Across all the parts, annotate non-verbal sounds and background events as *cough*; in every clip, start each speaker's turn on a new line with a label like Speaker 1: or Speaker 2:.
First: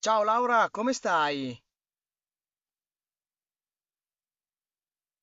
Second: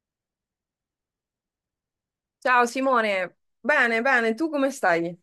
Speaker 1: Ciao Laura, come stai?
Speaker 2: Ciao Simone, bene, bene, tu come stai?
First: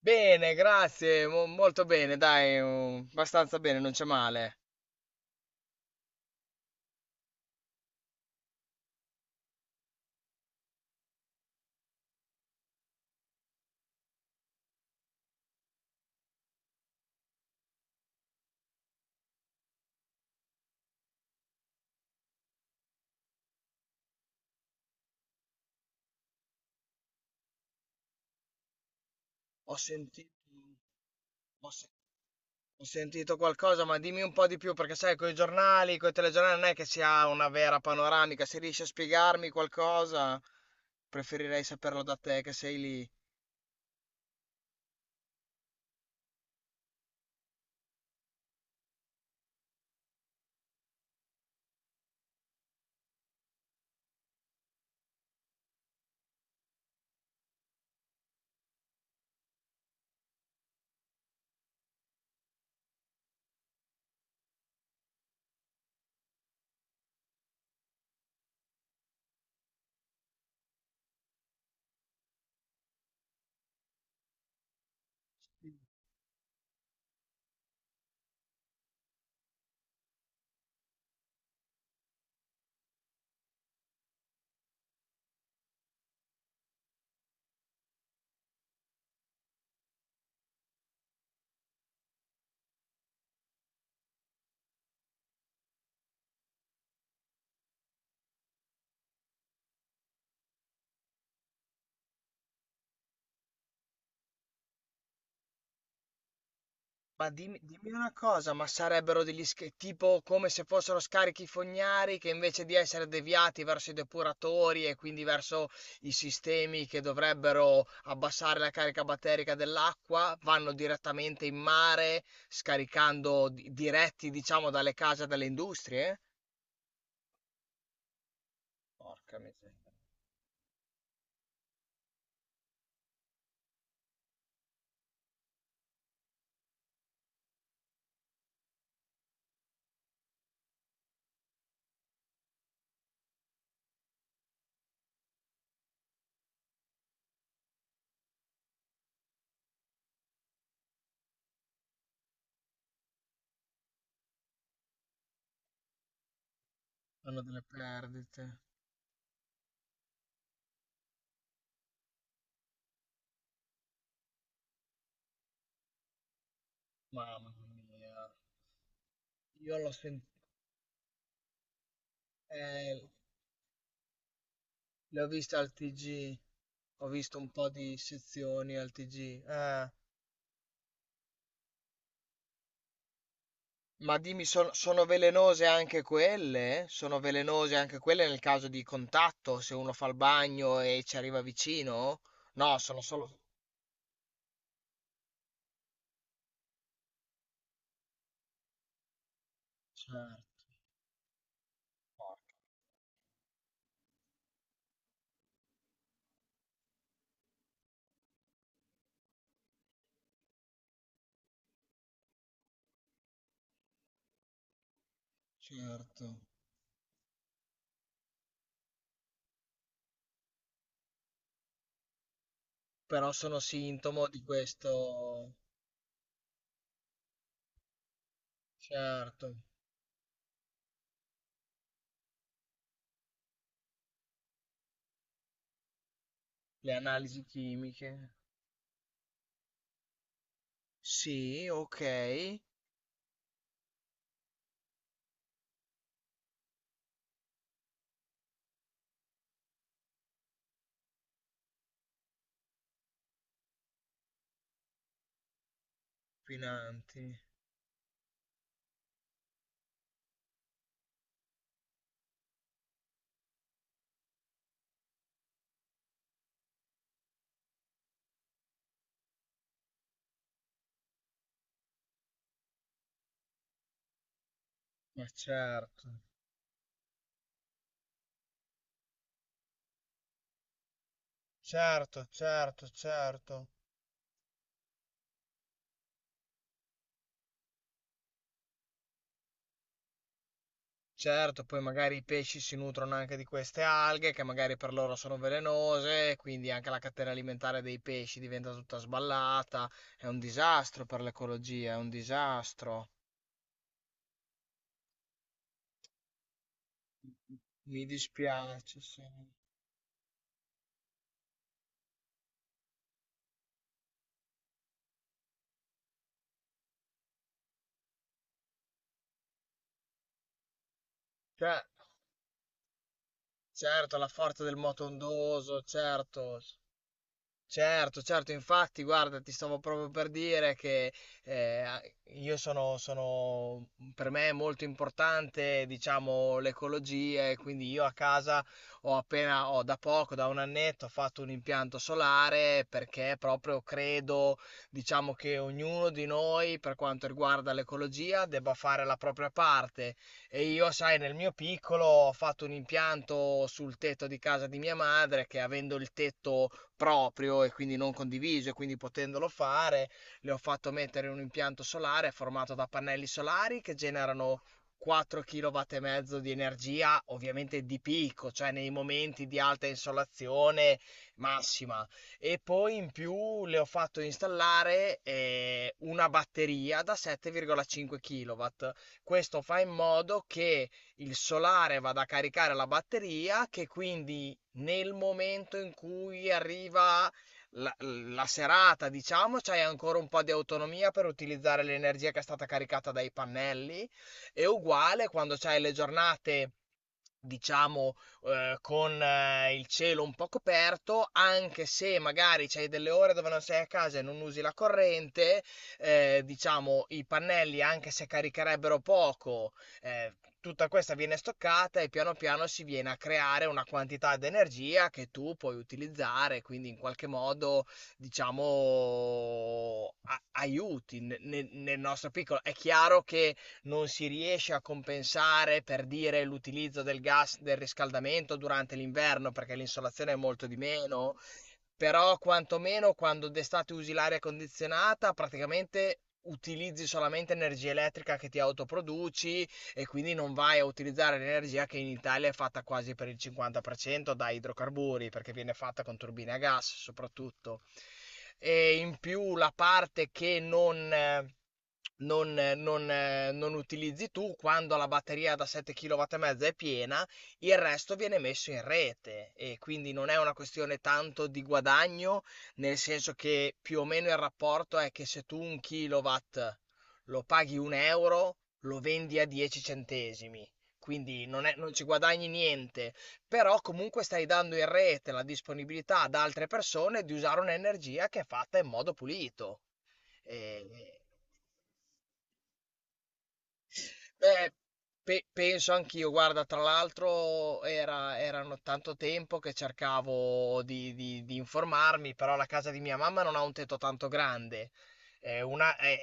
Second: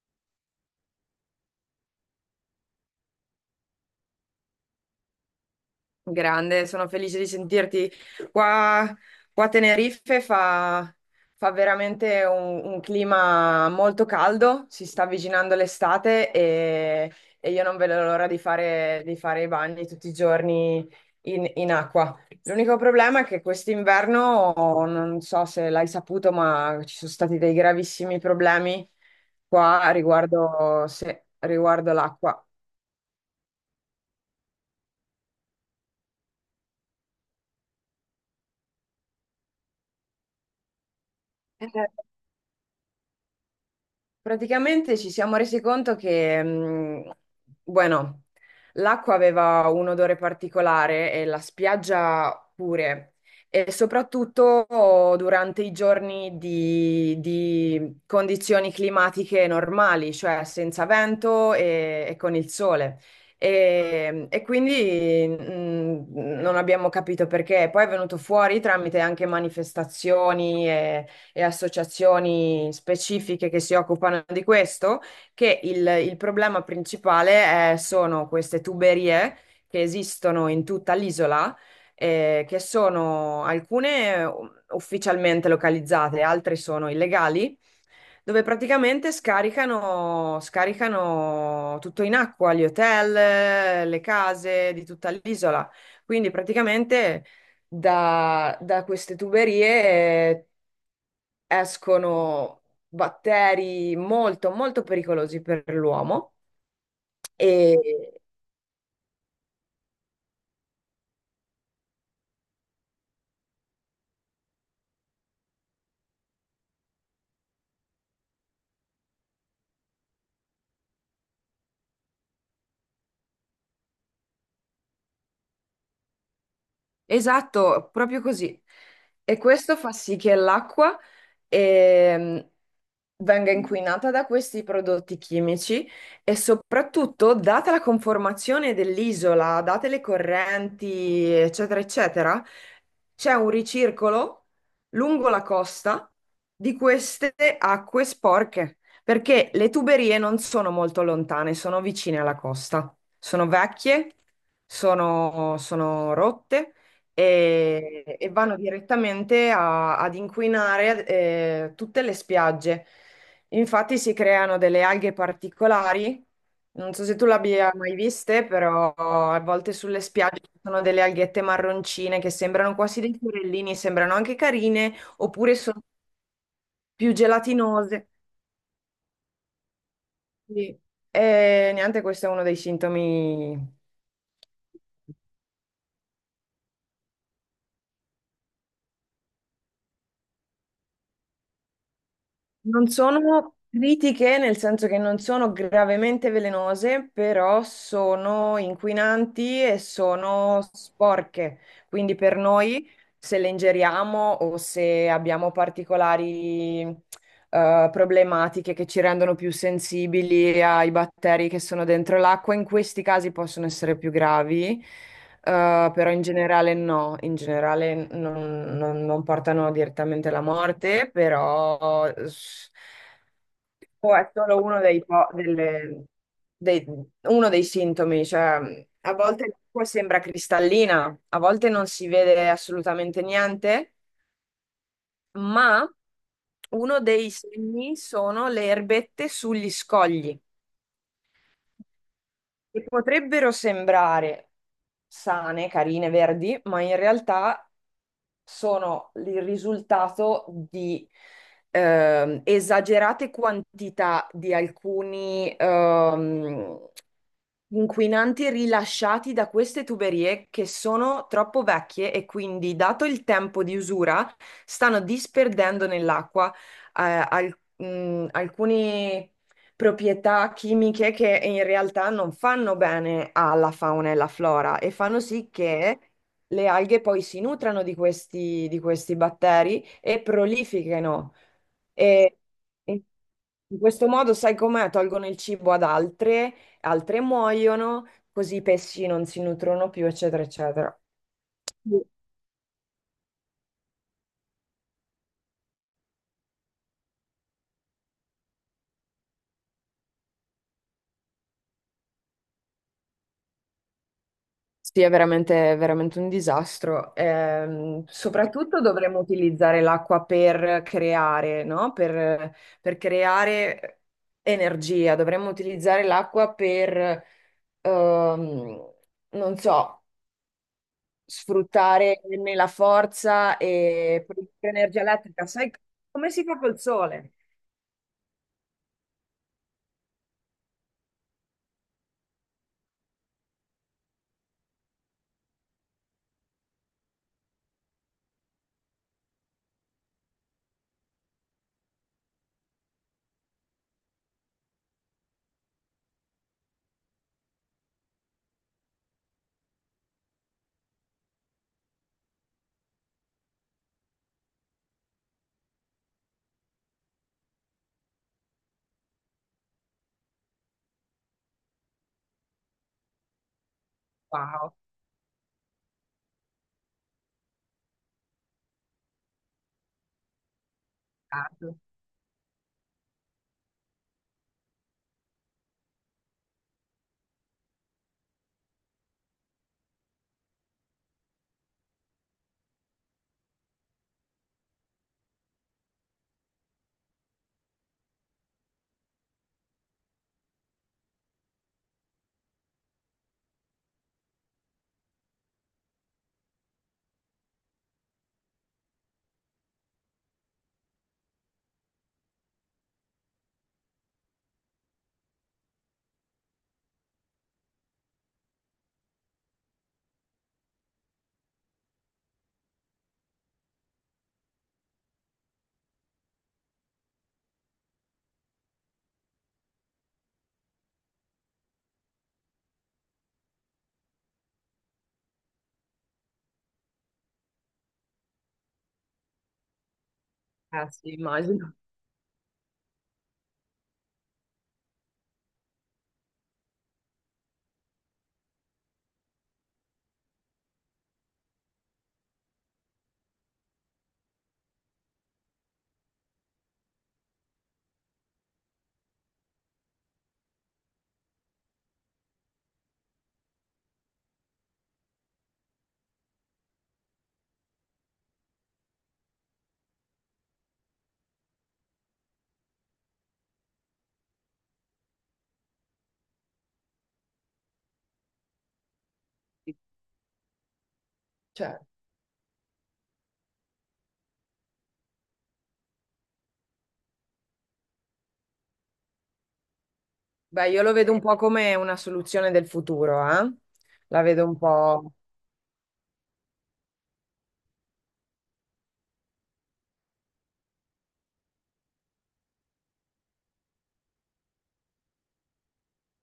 Speaker 1: Bene, grazie, molto bene, dai, abbastanza bene, non c'è male.
Speaker 2: Grande, sono felice di sentirti. Qua, qua a Tenerife fa veramente un clima molto caldo, si sta avvicinando l'estate e io non vedo l'ora di di fare i bagni tutti i giorni in acqua. L'unico problema è che quest'inverno, non so se l'hai saputo, ma ci sono stati dei gravissimi problemi
Speaker 1: Ho
Speaker 2: qua
Speaker 1: sentito,
Speaker 2: riguardo, se-
Speaker 1: ho se-
Speaker 2: riguardo l'acqua.
Speaker 1: ho sentito qualcosa, ma dimmi un po' di più, perché sai, con i giornali, con i telegiornali non è che si ha una vera panoramica, se riesci a spiegarmi qualcosa, preferirei saperlo da te che sei lì.
Speaker 2: Praticamente ci siamo resi conto che, bueno, l'acqua aveva un odore particolare e la spiaggia pure, e soprattutto durante i giorni di condizioni climatiche normali, cioè senza vento e con il sole. E quindi non abbiamo capito perché. Poi è venuto fuori tramite anche manifestazioni e associazioni specifiche che si occupano di questo, che il problema principale sono queste tuberie che esistono in tutta l'isola, che sono alcune ufficialmente localizzate, altre sono illegali, dove praticamente scaricano tutto in acqua, gli hotel, le case di tutta l'isola. Quindi praticamente da queste tuberie escono batteri molto pericolosi per l'uomo
Speaker 1: Ma dimmi,
Speaker 2: e,
Speaker 1: dimmi una cosa, ma sarebbero tipo come se fossero scarichi fognari che invece di essere deviati verso i depuratori e quindi verso i sistemi che dovrebbero abbassare la carica batterica dell'acqua, vanno direttamente in mare, scaricando diretti, diciamo, dalle case e dalle industrie?
Speaker 2: esatto, proprio così.
Speaker 1: Porca
Speaker 2: E questo fa
Speaker 1: miseria,
Speaker 2: sì che l'acqua ehm, venga inquinata da questi prodotti chimici e soprattutto, data la conformazione dell'isola, date le correnti, eccetera, eccetera, c'è un ricircolo lungo la costa di queste acque sporche, perché le tuberie non sono molto lontane, sono vicine alla costa, sono vecchie, sono rotte
Speaker 1: hanno delle
Speaker 2: e vanno
Speaker 1: perdite.
Speaker 2: direttamente ad inquinare tutte le spiagge. Infatti si creano delle alghe particolari, non so se tu
Speaker 1: Mamma
Speaker 2: l'abbia mai
Speaker 1: mia,
Speaker 2: viste, però a volte
Speaker 1: io l'ho
Speaker 2: sulle spiagge
Speaker 1: sentito,
Speaker 2: ci sono delle alghette marroncine che sembrano quasi dei fiorellini, sembrano anche carine,
Speaker 1: le ho viste
Speaker 2: oppure
Speaker 1: al
Speaker 2: sono
Speaker 1: TG. Ho
Speaker 2: più
Speaker 1: visto un po' di
Speaker 2: gelatinose.
Speaker 1: sezioni al TG. Ah,
Speaker 2: Sì. E niente, questo è uno dei sintomi.
Speaker 1: ma dimmi, sono velenose anche quelle? Sono velenose anche quelle nel caso di contatto, se uno fa il bagno e ci arriva vicino? No,
Speaker 2: Non
Speaker 1: sono solo...
Speaker 2: sono critiche, nel senso che non sono gravemente velenose, però sono inquinanti e
Speaker 1: Certo,
Speaker 2: sono sporche. Quindi per noi, se le ingeriamo o se abbiamo particolari problematiche che ci rendono più sensibili ai batteri che sono dentro l'acqua. In questi casi possono essere più gravi, però in
Speaker 1: certo.
Speaker 2: generale no, in generale non portano direttamente alla morte, però eh, s-
Speaker 1: Però sono
Speaker 2: può-
Speaker 1: sintomo
Speaker 2: è
Speaker 1: di
Speaker 2: solo uno dei, po-
Speaker 1: questo...
Speaker 2: delle- dei- uno dei sintomi, cioè a volte
Speaker 1: Certo,
Speaker 2: l'acqua sembra cristallina, a volte non si vede assolutamente niente, ma
Speaker 1: le
Speaker 2: uno dei
Speaker 1: analisi
Speaker 2: segni
Speaker 1: chimiche.
Speaker 2: sono le erbette sugli scogli,
Speaker 1: Sì, ok.
Speaker 2: che potrebbero sembrare sane, carine, verdi, ma in realtà sono il risultato di esagerate quantità di alcuni
Speaker 1: Inquinanti.
Speaker 2: inquinanti rilasciati da queste tuberie che sono troppo vecchie e quindi, dato il tempo di usura, stanno disperdendo nell'acqua eh, alcune proprietà chimiche che in realtà non fanno bene alla fauna e alla flora e fanno
Speaker 1: Ma
Speaker 2: sì che
Speaker 1: certo.
Speaker 2: le alghe poi si nutrano di di questi batteri e prolifichino.
Speaker 1: Certo,
Speaker 2: E,
Speaker 1: certo,
Speaker 2: e
Speaker 1: certo.
Speaker 2: in questo modo, sai com'è? Tolgono il cibo ad altre, altre muoiono, così i pesci non si nutrono più, eccetera, eccetera.
Speaker 1: Certo, poi magari i pesci si nutrono anche di queste alghe che magari per loro sono velenose, quindi anche la catena alimentare dei pesci diventa tutta sballata. È un disastro per l'ecologia, è un disastro.
Speaker 2: Sì, è è veramente un disastro.
Speaker 1: Mi
Speaker 2: Soprattutto
Speaker 1: dispiace,
Speaker 2: dovremmo
Speaker 1: sì.
Speaker 2: utilizzare l'acqua per creare, no? Per creare energia. Dovremmo utilizzare l'acqua per, ehm, non so,
Speaker 1: Cioè,
Speaker 2: sfruttare né la forza
Speaker 1: certo,
Speaker 2: e
Speaker 1: la
Speaker 2: produrre
Speaker 1: forza del
Speaker 2: energia
Speaker 1: moto
Speaker 2: elettrica. Sai
Speaker 1: ondoso,
Speaker 2: come si fa
Speaker 1: certo.
Speaker 2: col sole?
Speaker 1: Certo, certo, infatti, guarda, ti stavo proprio per dire che eh, a- io sono, sono, per me è molto importante, diciamo, l'ecologia e quindi io a casa ho da poco, da un annetto, ho fatto un impianto solare perché proprio credo, diciamo, che ognuno di noi, per quanto riguarda l'ecologia, debba fare la propria parte. E io, sai, nel mio piccolo ho fatto un impianto sul tetto di casa di mia madre che avendo il tetto proprio e quindi non condiviso e quindi potendolo fare, le ho fatto mettere un impianto solare formato da pannelli solari che generano
Speaker 2: Wow,
Speaker 1: 4 kW e mezzo di energia, ovviamente di picco, cioè nei momenti di alta insolazione
Speaker 2: cazzo.
Speaker 1: massima. E poi in più le ho fatto installare una batteria da 7,5 kW. Questo fa in modo che il solare vada a caricare la batteria, che quindi nel momento in cui arriva la serata, diciamo, c'hai ancora un po' di autonomia per utilizzare l'energia che è stata caricata dai pannelli. E uguale quando c'hai le giornate. Diciamo, con il cielo un po' coperto, anche se magari c'hai delle ore dove non sei a casa e non usi la corrente, diciamo, i pannelli, anche se caricherebbero poco, eh, tutta questa viene stoccata e piano piano si viene a creare una quantità di energia che tu puoi utilizzare, quindi in qualche modo, diciamo, aiuti nel nostro piccolo. È chiaro che non si riesce a compensare per dire l'utilizzo del gas del riscaldamento durante l'inverno perché l'insolazione è molto di
Speaker 2: Eh sì,
Speaker 1: meno.
Speaker 2: immagino.
Speaker 1: Però quantomeno quando d'estate usi l'aria condizionata, praticamente utilizzi solamente energia elettrica che ti autoproduci e quindi non vai a utilizzare l'energia che in Italia è fatta quasi per il 50% da idrocarburi, perché viene fatta con turbine a gas soprattutto. E in più la parte che non... non, non utilizzi tu, quando la batteria da 7 kW e mezza è piena, il resto viene messo in rete e quindi non è una questione tanto di guadagno, nel senso che più o meno il rapporto è che se tu un kilowatt lo paghi un euro, lo vendi a 10 centesimi, quindi
Speaker 2: Cioè,
Speaker 1: non ci guadagni niente, però comunque stai dando in rete la disponibilità ad altre persone di usare un'energia che è fatta in modo pulito.
Speaker 2: beh, io lo
Speaker 1: E-
Speaker 2: vedo un po' come una soluzione del futuro, eh? La vedo un
Speaker 1: Beh,
Speaker 2: po'.
Speaker 1: penso anch'io. Guarda, tra l'altro erano tanto tempo che cercavo di informarmi, però la casa di mia mamma non ha un tetto tanto grande. È una,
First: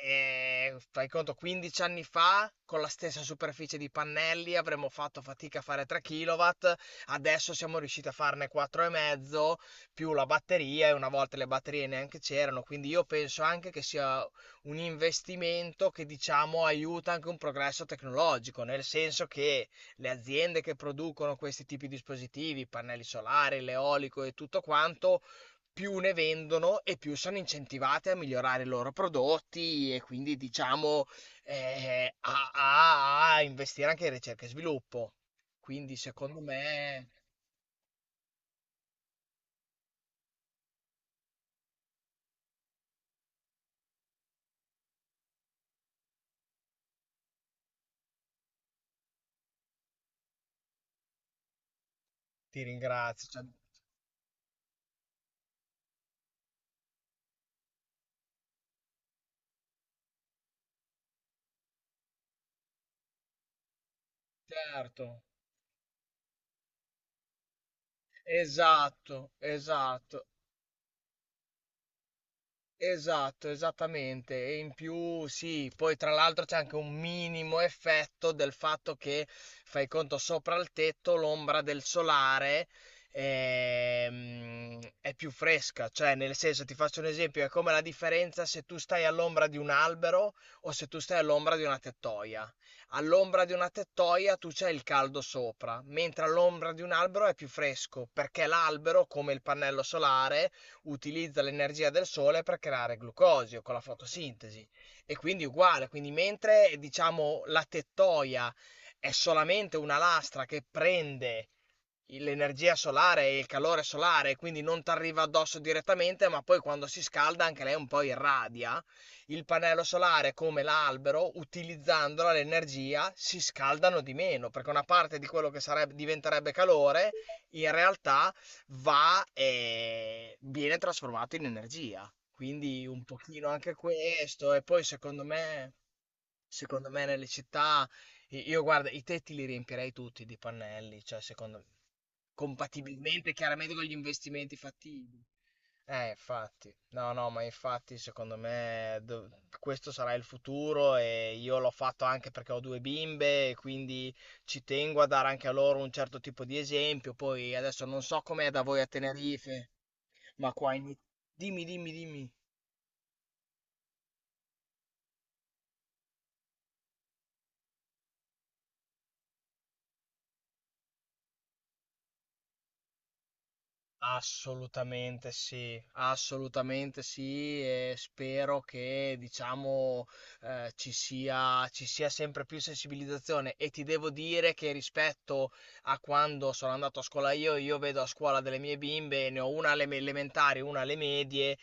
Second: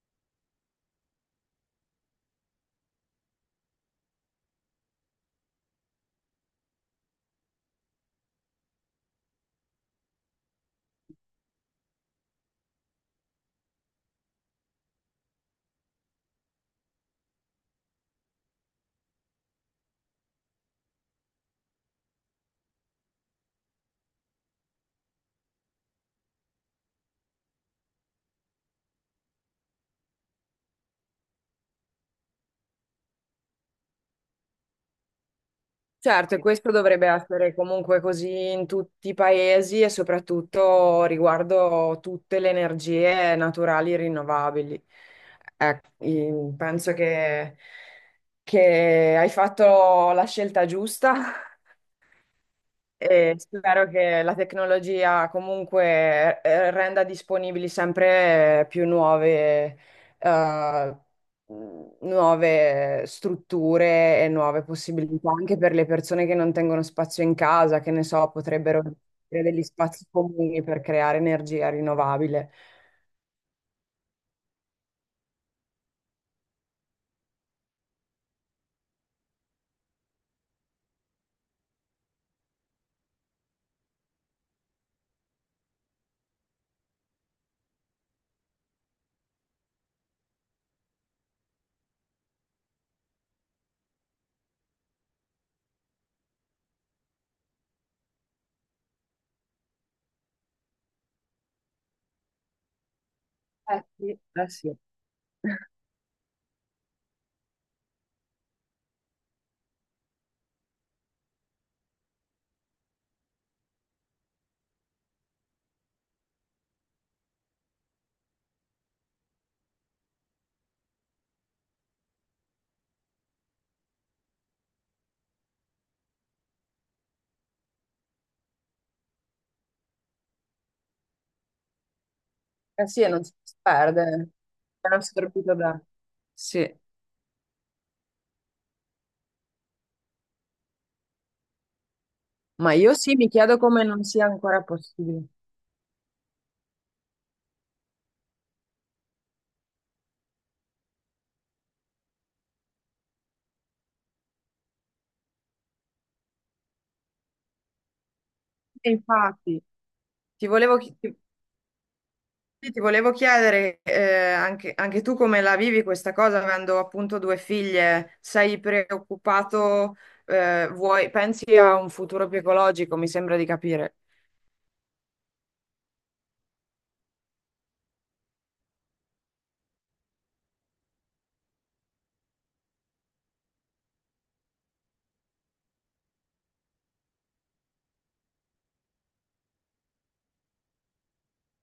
Speaker 1: è- Fai conto, 15 anni fa, con la stessa superficie di pannelli, avremmo fatto fatica a fare 3 kW, adesso siamo riusciti a farne 4,5 più la batteria, e una volta le batterie neanche c'erano, quindi io penso anche che sia un investimento che diciamo aiuta anche un progresso tecnologico, nel senso che le aziende che producono questi tipi di dispositivi, pannelli solari, l'eolico e tutto quanto, più ne vendono e più sono incentivate a migliorare i loro prodotti e quindi diciamo a investire anche in ricerca e sviluppo. Quindi
Speaker 2: Certo, e
Speaker 1: secondo
Speaker 2: questo dovrebbe
Speaker 1: me
Speaker 2: essere comunque così in tutti i paesi e soprattutto riguardo tutte le energie naturali rinnovabili. Ecco, penso che hai fatto la scelta giusta
Speaker 1: ti ringrazio.
Speaker 2: e
Speaker 1: Cioè,
Speaker 2: spero che la tecnologia comunque renda disponibili sempre più eh, nuove strutture e nuove
Speaker 1: certo,
Speaker 2: possibilità anche per le persone che non tengono spazio in casa, che ne so, potrebbero
Speaker 1: esatto,
Speaker 2: avere degli spazi
Speaker 1: esatto.
Speaker 2: comuni per creare energia rinnovabile.
Speaker 1: Esatto, esattamente. E in più, sì, poi tra l'altro c'è anche un minimo effetto del fatto che fai conto sopra il tetto l'ombra del solare è più fresca, cioè nel senso ti faccio un esempio, è come la differenza se tu stai all'ombra di un albero o se tu stai all'ombra di una tettoia. All'ombra di una tettoia tu c'hai il caldo sopra, mentre all'ombra di un albero è più fresco, perché l'albero, come il pannello solare, utilizza l'energia del sole per creare glucosio con la
Speaker 2: Eh sì, eh
Speaker 1: fotosintesi
Speaker 2: sì,
Speaker 1: e quindi uguale, quindi mentre diciamo la tettoia è solamente una lastra che prende l'energia solare e il calore solare, quindi non ti arriva addosso direttamente, ma poi quando si scalda anche lei un po' irradia. Il pannello solare, come l'albero, utilizzandola l'energia, si scaldano di meno, perché una parte di quello che sarebbe, diventerebbe calore, in realtà va e viene trasformato in energia. Quindi
Speaker 2: eh sì,
Speaker 1: un
Speaker 2: e non si
Speaker 1: pochino anche
Speaker 2: perde,
Speaker 1: questo, e poi
Speaker 2: è assorbito da... Sì,
Speaker 1: secondo me nelle città... Io guarda, i tetti li riempirei tutti di pannelli, cioè secondo
Speaker 2: ma io sì, mi
Speaker 1: compatibilmente
Speaker 2: chiedo
Speaker 1: chiaramente con
Speaker 2: come
Speaker 1: gli
Speaker 2: non sia
Speaker 1: investimenti
Speaker 2: ancora
Speaker 1: fattibili.
Speaker 2: possibile.
Speaker 1: Infatti, no, no, ma infatti secondo me questo sarà il futuro e io l'ho fatto anche perché ho due bimbe e quindi ci tengo a dare anche a loro un certo tipo di esempio. Poi adesso non so com'è da voi a
Speaker 2: E infatti,
Speaker 1: Tenerife,
Speaker 2: Ti
Speaker 1: ma qua
Speaker 2: volevo,
Speaker 1: in...
Speaker 2: chi- ti-
Speaker 1: Dimmi, dimmi, dimmi.
Speaker 2: sì, ti volevo chiedere anche tu come la vivi questa cosa, avendo appunto due figlie, sei preoccupato, pensi a un futuro più ecologico, mi sembra di capire.
Speaker 1: Assolutamente sì e spero che diciamo ci sia sempre più sensibilizzazione e ti devo dire che rispetto a quando sono andato a scuola io vedo a scuola delle mie bimbe, ne ho una elementari, una alle medie,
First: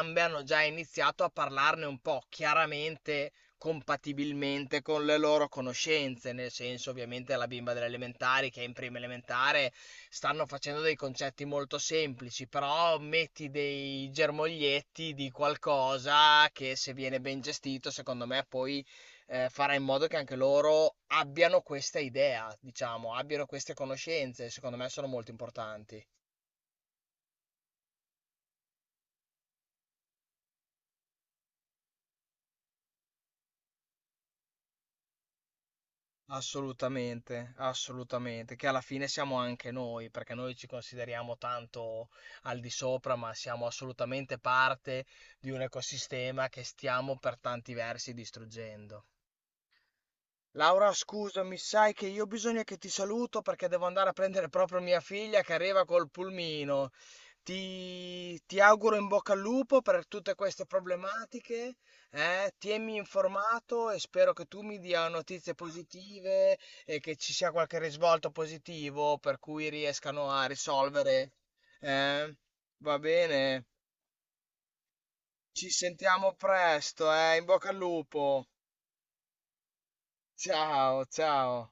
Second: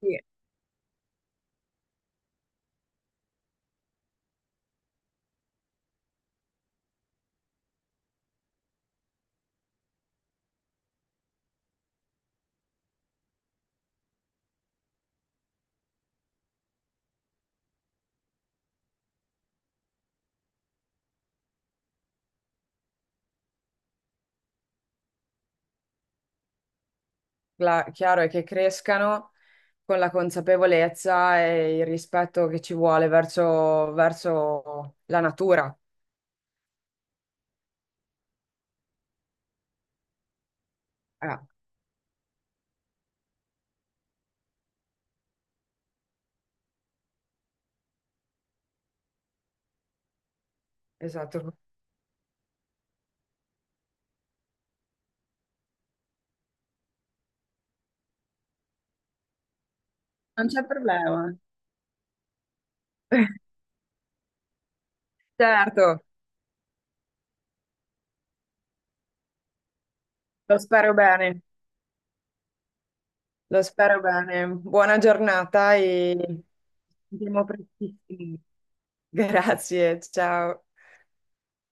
Speaker 2: Sì,
Speaker 1: hanno già iniziato a parlarne un po', chiaramente compatibilmente con le loro conoscenze, nel senso ovviamente la bimba delle elementari che è in prima elementare stanno facendo dei concetti molto semplici, però metti dei germoglietti di qualcosa che se viene ben gestito, secondo me poi farà in modo che anche loro abbiano questa idea, diciamo, abbiano queste conoscenze, secondo me sono molto importanti.
Speaker 2: chiaro è che crescano con la consapevolezza e il rispetto che ci vuole verso, verso la natura.
Speaker 1: Assolutamente, assolutamente, che alla fine siamo anche noi, perché noi ci consideriamo
Speaker 2: Ah,
Speaker 1: tanto al di sopra, ma siamo assolutamente parte di un ecosistema che stiamo per tanti versi distruggendo. Laura,
Speaker 2: esatto.
Speaker 1: scusami, sai che io bisogna che ti saluto perché devo andare a prendere proprio mia figlia che arriva col pulmino. Ti auguro in bocca al lupo per tutte
Speaker 2: Non c'è
Speaker 1: queste
Speaker 2: problema.
Speaker 1: problematiche, eh? Tienimi
Speaker 2: *laughs*
Speaker 1: informato e spero che tu mi dia notizie
Speaker 2: Certo,
Speaker 1: positive e che ci sia qualche risvolto positivo per cui riescano a
Speaker 2: lo spero
Speaker 1: risolvere.
Speaker 2: bene.
Speaker 1: Eh? Va
Speaker 2: Lo
Speaker 1: bene,
Speaker 2: spero bene. Buona
Speaker 1: ci
Speaker 2: giornata e
Speaker 1: sentiamo
Speaker 2: ci
Speaker 1: presto, eh? In
Speaker 2: vediamo
Speaker 1: bocca al
Speaker 2: prestissimo.
Speaker 1: lupo.
Speaker 2: *laughs* Grazie, ciao.
Speaker 1: Ciao, ciao.